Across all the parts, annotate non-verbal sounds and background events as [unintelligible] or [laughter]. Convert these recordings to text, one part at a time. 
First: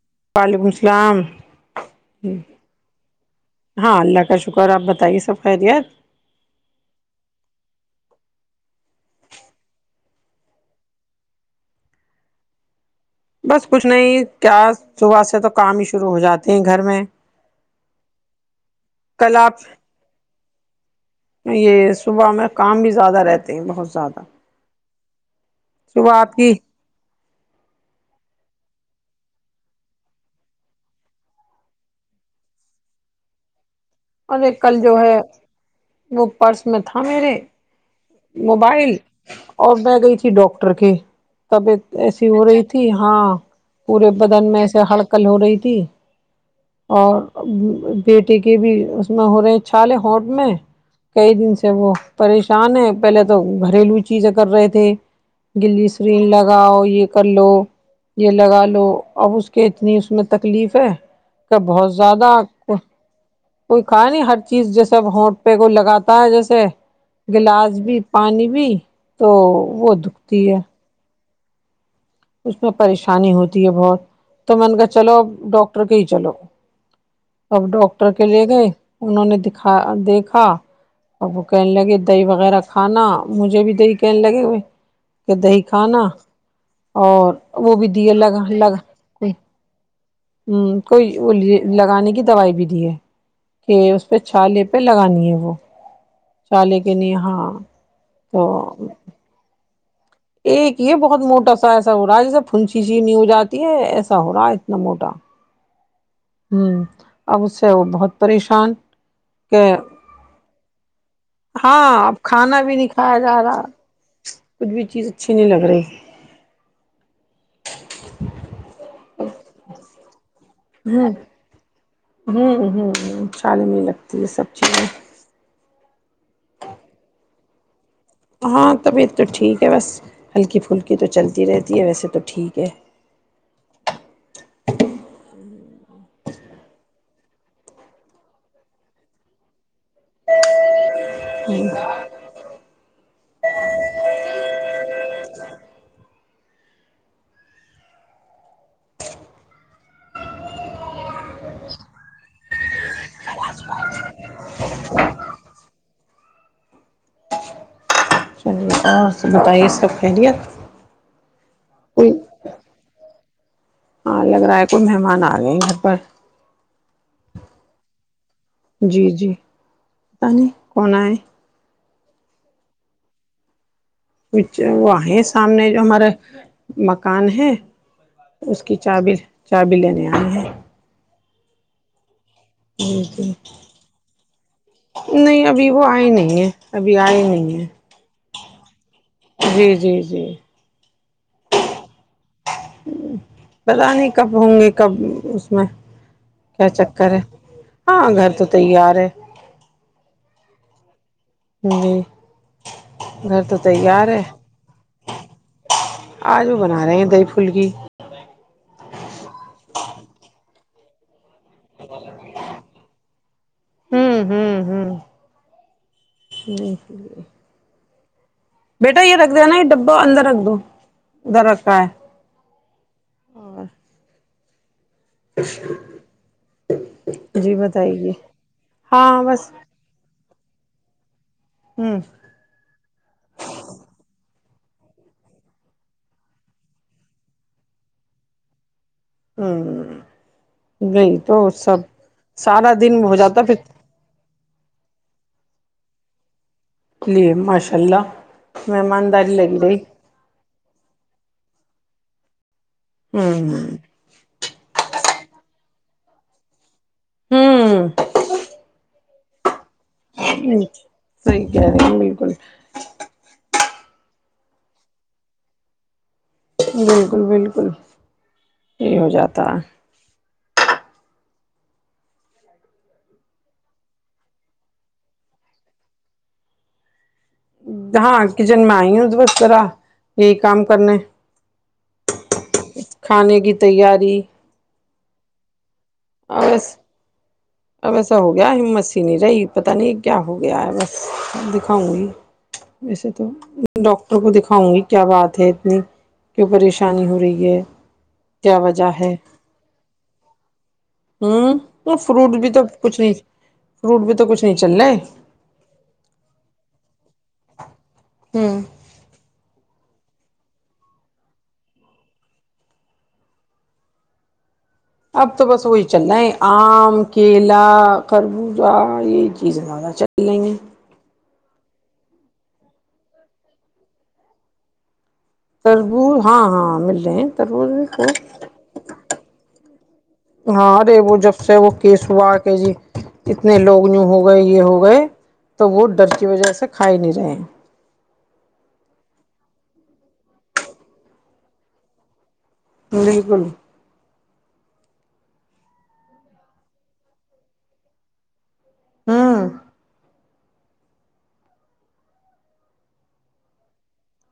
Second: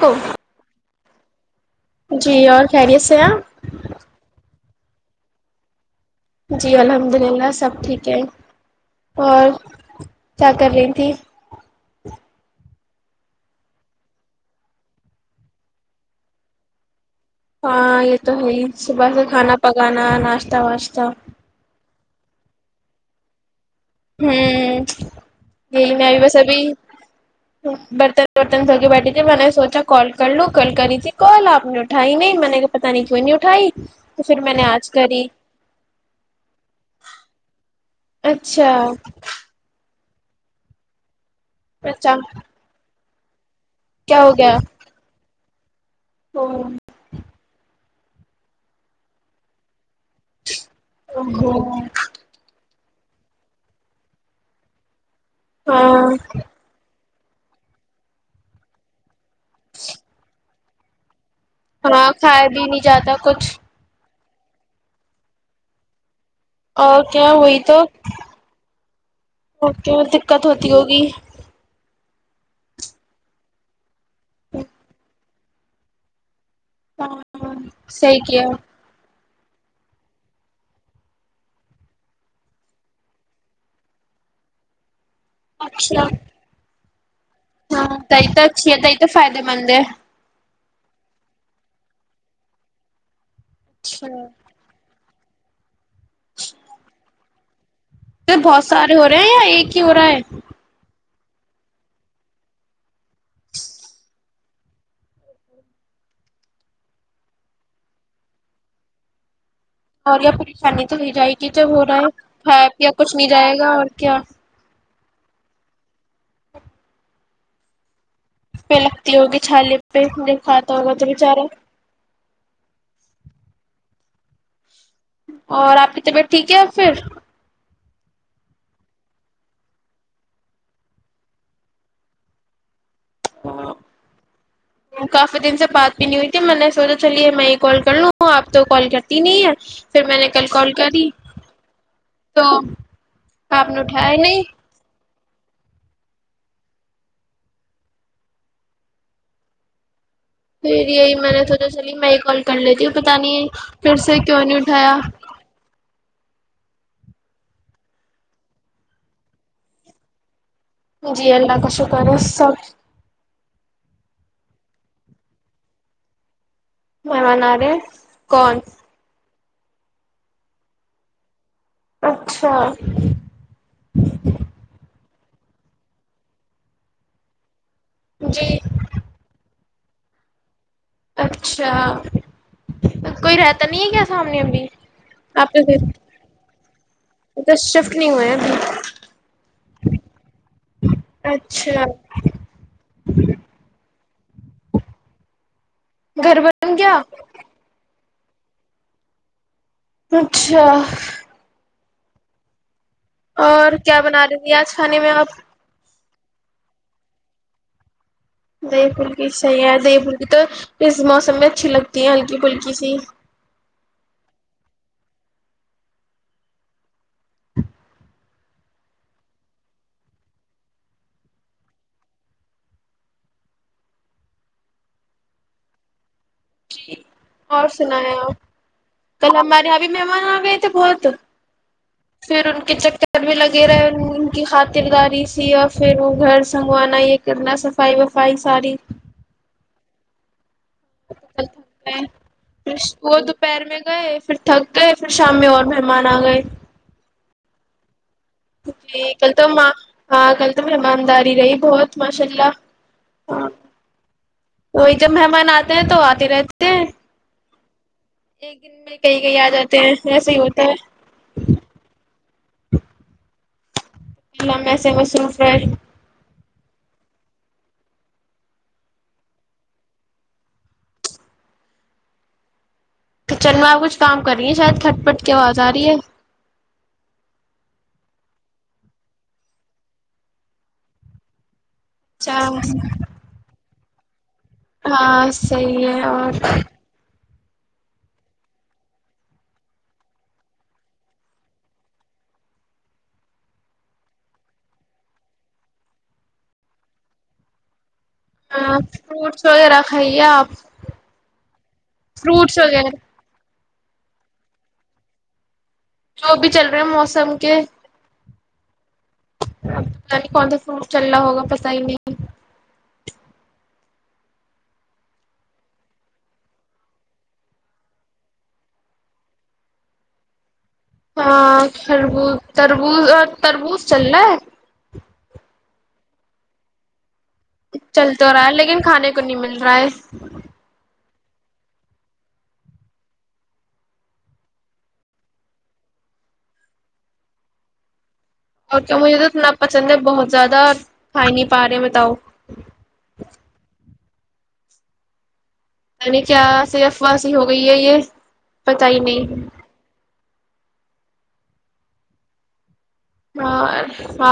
کو وعلیکم اللام جی اور خیریت سے آپ ہاں اللہ کا شکر [inaudible] اور آپ بتائیے سب خیدت جی الحمد للہ سب ٹھیک ہیں اور کیا کر رہی تھی بس کچھ نہیں کیا صبح سے تو کام ہی شروع ہو جاتے ہیں گھر میں ہاں یہ تو ہے ہی صبح سے کل کھانا آپ پکانا ناشتہ تا آستا یہ صبح میں کام بھی زیادہ رہتا ہیں بہت زیادہ یہی میں ابھی صبح آپ بس کی ابھی برتن برتن دھو کے بیٹھی تھی میں نے سوچا کال کر لو کل کری تھی کال آپ نے اٹھائی نہیں میں نے پتا نہیں کیوں نہیں اٹھائی تو پھر ارے میں نے کل آج جو ہے کری وہ پرس میں تھا میرے اچھا موبائل اور میں [inaudible] ڈاکٹر کے طبیعت اچھا ایسی ہو رہی تھی ہاں پورے کیا ہو بدن گیا میں سے ہلک کل ہو رہی تھی اور [inaudible] بیٹی کی بھی اس میں ہو رہے چھالے ہوٹ میں کئی دن سے وہ پریشان ہے پہلے تو گھریلو چیزیں کر رہے تھے گلی ہاں سرین لگاؤ یہ کر لو یہ لگا لو اب اس کے اتنی اس میں تک تکلیف ہے بہت ہاں زیادہ کھایا بھی نہیں جاتا کچھ کوئی کا نہیں ہٹ چیز جیسے اب ہوٹ پہ کو لگاتے اور کیا ہوئی تو پانی بھی تو اوکے وہ دکھتی دقت ہے [inaudible] [inaudible] اس میں پریشانی ہوتی ہے بہت تو من کر چلو اب ڈاکٹر کے ہی چلو ہاں اب ڈاکٹر صحیح کے کیا لے گئے انہوں نے دکھا دیکھا اور وہ کہنے لگے دہی وغیرہ کھانا مجھے بھی دہی کہنے لگے ہوئے کہ دہی اچھا کھانا اور وہ بھی ہاں دی تئی الگ تو اچھی الگ ہے تئی تو ہ فائدے مند ہے کوئی بولیے لگانے کی دوائی بھی دی ہے کہ اچھا اس پہ چھالے پہ لگانی ہے وہ چالے کے لی ہاں اھر تو بہت سارے ہو رہے ہیں یا ایک کی ہو رہا ہے ایک یہ بہت موٹا سا ایسا ہو رہا ہے جیسے پنچیچی نہیں ہو جاتی ہے ایسا ہو رہا اتنا موٹا ہ اب اس سے وہ بہت پریشان کہ اور یا پریشانی تو ل جائے گی جب ہو رہا ہاں اب کھانا ہےپ بھی یا کچھ کھایا نہیں جا جائے رہا گا اور کیا کچھ بھی چیز اچھی نہیں لگ رہی پہ لگتی ہوگی چھالی پہ دیک ہاں تو اگر تو بچارا ہ ہ ہ چھالے میں ہی لگتی ہے سب چیزیں اور آپ کی طبیعت ٹھیک ہے اور پھر ہاں طبیعت تو ٹھیک ہے بس ہلکی پھلکی تو چلتی رہتی ہے ویسے تو ٹھیک ہے کافی دن سے بات بھی نہیں ہوئی تھی میں نے سوچا چلیے میں یہ کال کر لوں آپ تو کال کرتی نہیں ہے پھر میں نے کل کال کری جی [unintelligible] تو آپ ن ھ ہے نہیں پھر یہی میں نے تھوڑا چلی میں ہی کال کر لیتی ہوں پتا نہیں پھر سے کیوں نہیں اٹھایا آپ بتائیے سب خیریت جی اللہ کا شکر کوئی ہے سب ہاں لگ رہا ہے کوئی مہمان آ گئے گھر پر م م نہ رہے کون جی جی پت نہیں کون ہے اچھا اچھ وہئے سامنے جو ہمارا مکان ہے جی اس کی چابیر چار ب لینے آئی ہیں اچھا کوئی رہتا نہیں ہے کیا سامنے ابھی نہیں آپ نے ابھی وہ پھر آئے نہیں ہے ابھی آئے ادھر نہیں ہے شفٹ نہیں ہوئے ابھی اچھا ہمم پتا نہیں کب ہوں گے کب اس میں گھر بن کیا گیا چکر ہے ہاں گھر تو تیار ہے اچھا [inaudible] گھر تو اور کیا تیار ہے بنا رہی تھی آج کھانے میں آپ آج وہ بنا رہے ہیں دہی پھلکی دی پھلکی صحیح ہے دہی پھلکی تو اس موسم میں اچھی لگتی ہے ہلکی پھلکی سی ہممم ہممم ہممم بیٹا یہ رکھ د نا یہ ڈبا اندر رکھ دو ادھر رکھا ہے اور [inaudible] اور بتائیے سنایا آپ ہاں کل بس ہمارے یہاں بھی مہمان آ گئے تھے تو بہت ہوں پھر ان کے چکر بھی لگے رہے ان کی خاطرداری سی اور پھر وہ گھر سنوارنا یہ کرنا صفائی وفائی ساری [inaudible] نہیں تو سب سارا پھر دن ہو وہ جاتا پھر دوپہر میں گئے پھر تھک گئے پھر شام میں اور مہمان آ گئے ماشاء اللہ جی کل مہمانداری تو لگی رہی ہاں کل تو مہمانداری رہی بہت ماشاء اللہ ہاں ہممم وہی جب مہمان آتے ہیں تو آتے رہتے ہیں ہمممم ایک دن میں کہیں کہیں آ جاتے ہیں ایسے ہی ہوتا صحیح کہہ رہے ہیں بالکل اللہ سے مصروف رہے بالکل بالکل یہی ہو جاتا ہے تو چلو آپ کچھ کام کر رہی ہیں شاید تھھٹ پٹ کی آواز آ رہی ہے ہاں کچن میں آئی ہو تو بس ذرا یہی کام کرنے اچھا کھانے کی تیاری ہاں صحیح اور ہے [inaudible] بس اب ایسا ہو گیا ہمت س نہیں رہی پتا نہیں کیا ہو گیا ہے بس دکھاؤں گی ویسے تو ڈاکٹر کو دکھاؤں گی کیا بات ہے اتنی کیوں پریشانی ہو رہی ہے کیا ہاں وجہ فروٹس وغیرہ کھائیے آپ ہمممم فروٹ بھی فروٹس تو وغیرہ کچھ نہیں فروٹ بھی تو کچھ نہیں چل رہا ہے جو بھی چل رہے موسم کے ہوں پت نہیں کون سا فروٹ چل رہا ہوگا پتا ہی نہیں اب تو بس وہی چل رہا ہے آم کیلا خربوزہ یہ چیزیں زیادہ چل رہی ہیں ہاںربوز تربوز اور تربوز چل رہا ہے تربوز ہاں ہاں مل رہے ہیں تربوز بھی چل تو خوب رہا ہے لیکن کھانے کو نہیں مل رہا ہے ہاں ارے وہ جب سے وہ کیس ہوا کہ جی کتنے لوگ یوں ہو گئے یہ ہو گئے تو وہ ڈر کی وجہ سے کھا ہی نہیں رہے اور کیا مجھے تو اتنا پسند ہے بہت زیادہ کھائی نہیں پا رہے ہیں بتاؤ بالکل نی کیا سفواسی ہو گئی ہے یہ پتا ہی نہیں ہوں ہاں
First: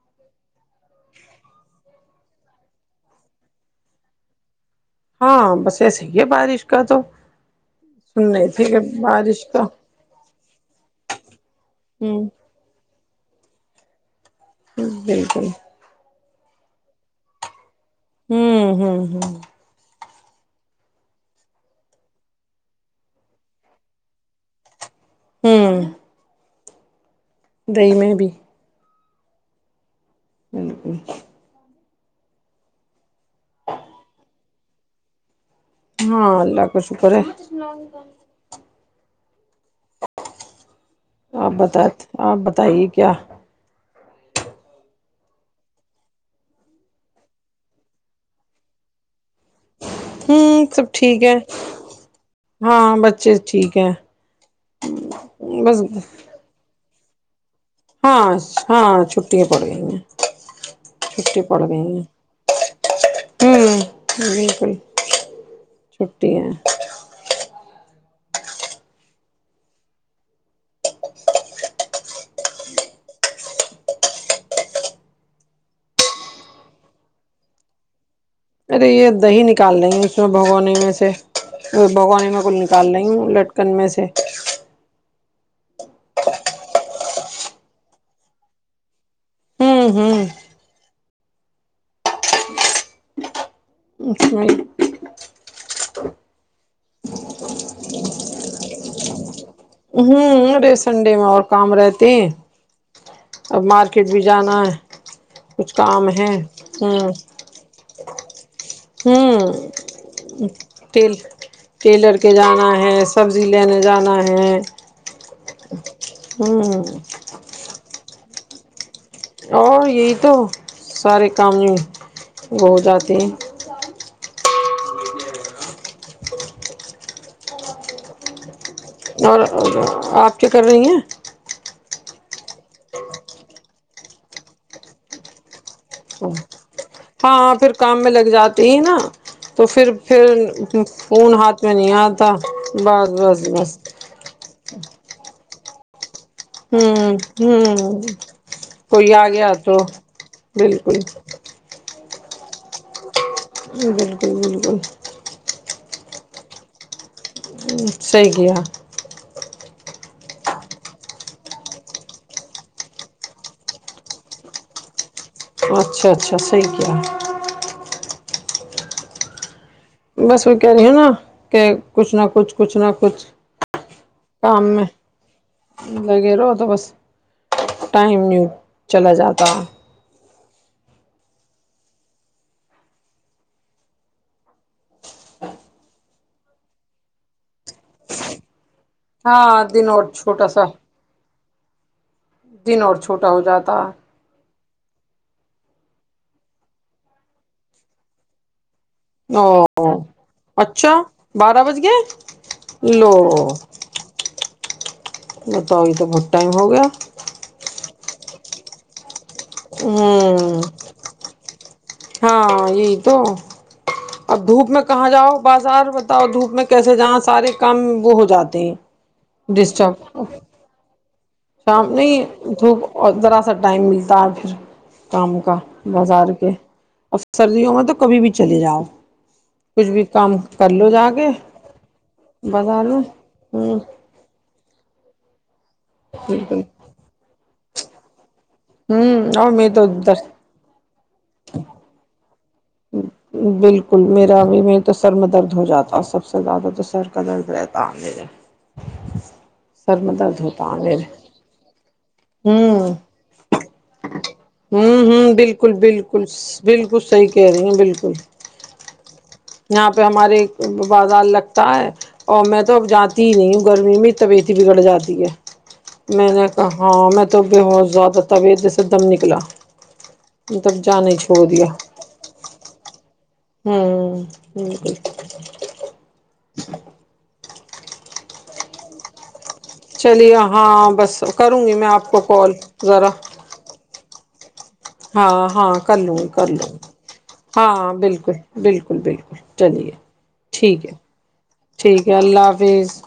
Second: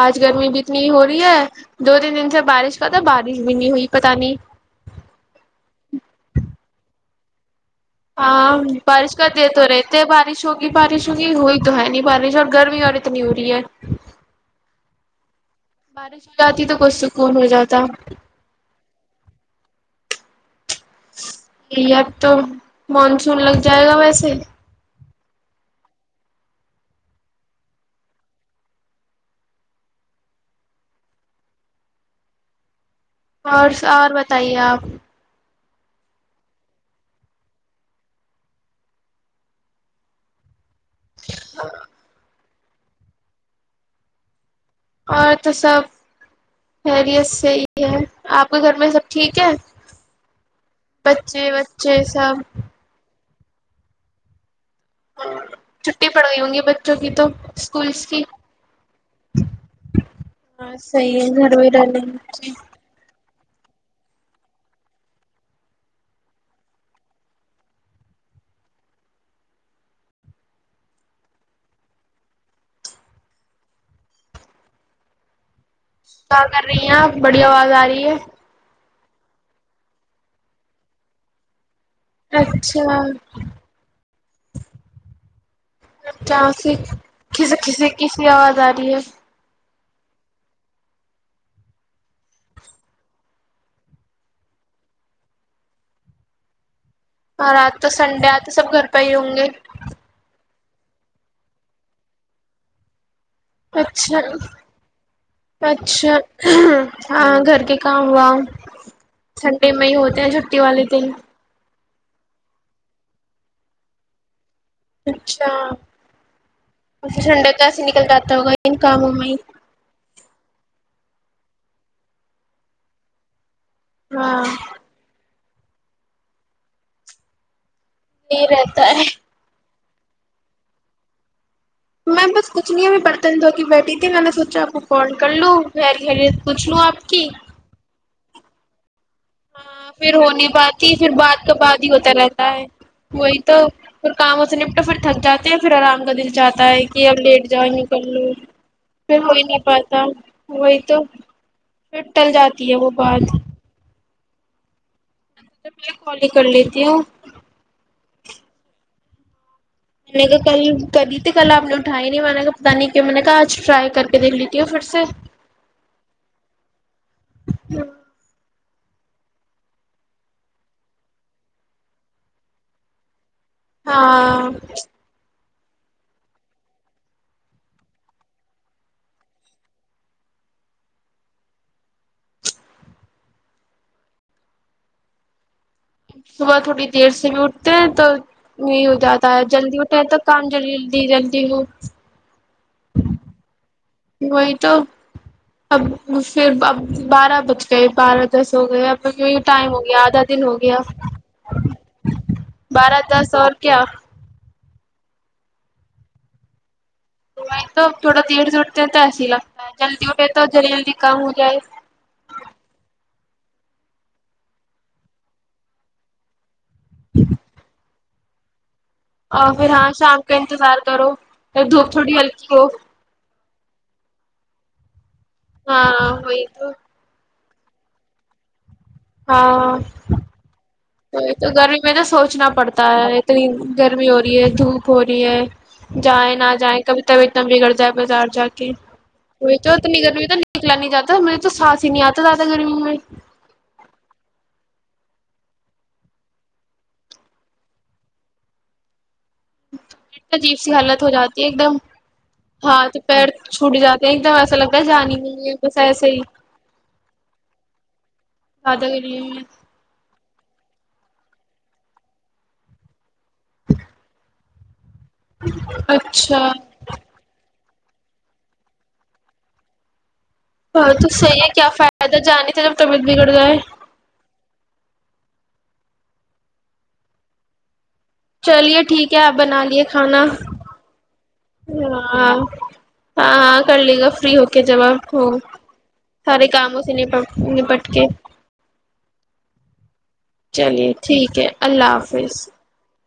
آج گرمی بھی اتنی ہو رہی ہے دو تین دن سے بارش کا تھا بارش بھی نہیں ہوئی پتہ نہیں ہاں بس ایسے ہی ہے بارش کا تو سن رہے ہاں تھے کہ بارش کر د تو کا رہتے بارش ہوگی بارش ہوگی ہوئی تو ہے نہیں ہوں بارش اور گرمی اور نی ہو رہی ہے بالکل بارش ہو جاتی تو کچئی سکون ہو جاتا ہوں ہوں ہوں اب تو مانسون لگ جائے گا ویسے ہوں دہی میں بھی بالکل اور اور بتائیے آپ ہاں اللہ کا شکر ہے آپ بتا آپ بت تائی کیا اور تو سب خیریت صحیح ہے آپ کے گھر میں سب ٹھیک ہے ہ سب ٹھیک ہے بچے بچے سب ہاں بچے ٹھیک ہے بس جو کع تو اسکولس کی ہاں ہاں چھٹییا پڑ گئی ہیں ہاں صحیح ہے چھٹی گھر پڑ میں ہی گئی رہنے ہیں ہوں بالکل چھٹی ہے کیا کر رہی ہیں آپ بڑی آواز آ رہی ہے ارے یہ دہی نکال رہیں ہیں اس میں بھگونے میں سے بھگوانی میں کول نکال اچھا رہی ہوں لٹکن میں سے کیا اسے کھس کھسی کسیی آواز آ رہی ہے ہوں ہوں اس میں اور آات تو سنڈے آتے سب گھر پہ ہی ہوں گے ہوں ارے سنڈے میں اور کام رہتے اب مارکیٹ اچھا بھی جانا ہے کچھ کام اچھا ہے ہوں ہاں گھر کے کام ہوا ہوں سنڈے مئی ہوتے ہیں چھٹی والے دن ٹیل ٹیلر کے جانا ہے سبزی لینے جانا ہے اچھا ہوں ل جاتا ہوگا کاموں میں ہی او یہی تو سارے کام وہ ہو جاتے ہیں ہاں [inaudible] اور آپ کیا کر رہی ہیں میں بس کچھ نہیں میں برتن دھوک بیٹھی تھی میں نے سوچا آپ کو کال کر لوں خیر خیریت پوچھ لو اپ کی ہاں پھر کام میں لگ جاتا تین ہاں پھر ہو نہیں پاتی پھر فون بعد کا ہاتھ میں بعد ہی نہیں ہوتا آتا رہتا ہے بس وہی بس تو بس پھر کام ہو سے نپٹا پھر تھک جاتا ت پھر آرام کا د جاتا ہے کہ ہوں اب لیٹ جوں ہوں کر لوں کوئی پھر آ ہو ہی گیا نہیں تو پاتا وہی بالکل تو پھر ٹل جاتی ہے وہ بات بالکل بالکل تو میں کالی کر لیتی ہوں صحیح کیا میں نے کہ کل کری تھی کل آپ نے اٹھاائی نہیں میں نے کہ پتا نہیں کیا میں نے کہا آج ٹرائی کر کے دیکھ لیتی ہو پھر سے اچھا اچھا صحیح کیا ہے بس وہ کہہ رہی ہو نا کہ کچھ نہ کچھ کچھ نہ کچھ ہاں کام میں لگے رہو تو بس ٹائم یوں چلا جاتا صبح تھوڑی دیر سے بھی اٹھتے ہیں تو یہ ہو جاتا ہے ہاں جلدی دن اٹھے اور تو کام چھوٹا سا جللد جلدی ہو [inaudible] دن اور چھوٹا ہو جاتا ہے وہی تو اب پھر ا بارہ بج گئے بارہ دس ہو گئے اب یوں او ٹائم ہو گیا آدھا دن ہو گیا اچھا بارہ بج گئے بارہ لو دس اور کیا بتاؤ یہ تو بہت ٹائم ہو گیا وہی تو تھوڑا دیر سے اٹھتے ہیں تو ایسا جلدی اٹھے تو جی ہوں جلدی کم ہو جائے ہاں یہی تو اور دھوپ میں کہاں جاؤ بازار بتاؤ دھوپ میں کیسے جہاں سارے کام وہ ہو جاتے ہیں اور پھر ہاں ڈسٹرب شام کا انتظار کرو دھوپ شام تھوڑی نہیں ہلکی ہو دھوپ اور ذرا سا ٹائم ملتا ہے اور پھر کام کا ہاں بازار وہی کے تو [unintelligible] سردیوں میں تو کبھی بھی چلے جاؤ کچھ بھی کام کر لو جا تو کے تو گرمی میں نا سوچنا پڑتا بازار میں ہے اتنی ہوں گرمی ہو رہی ہے دھوپ ہو رہی یہے [unintelligible] جائیں نہ بالکل جائیں کبھی تبھی اتنا بگڑ جائے بازار جا ہوں اور چ میں تو ت نگر در تو نکلنی جات [unintelligible] میرے تو ساتس ہی نہیں آتا تھا بالکل میرا بھی میں تو سر میں درد ہو جاتا ہے سب سے زیادہ تو سر کا درد رہتا ہےدے عجیب سی حالت ہو جاتی ہے ایک دم ہاں ہوں تو پیر چھوٹ جاتا ہوں ہوں بالکل ہی بالکل بالکل صحی کہہ رہی ہ بالکل زیادہ گری ہوئی ہے۔ یہاں پہ ہمارے بازار لگتا ہے اور میں توب جاتی نہیں گرمی میں توبیت بڑ جاتے میں نے کہ ہاں میں تو بہت زیادہ طویت جیسے دم نکلا تب ہاں تو جانا ہی صحیح چھوڑ ہے دیا کیا فائدہ جانے تے جب تم ہوں ج [unintelligible] چلیے ٹھیک ہے اب چلیے ہاں بس کروں گی میں آپ کو ہاں کال ذرا فریح [unintelligible] کے جواب ہو ہاں ہاں کر لوں گی سارے کر لوں گی کاموں سے ن نپٹ ہاں کے بالکل بالکل بالکل چلیے چلیے ٹھیک ہے اللہ ٹھیک ہے حافظ اللہ حافظ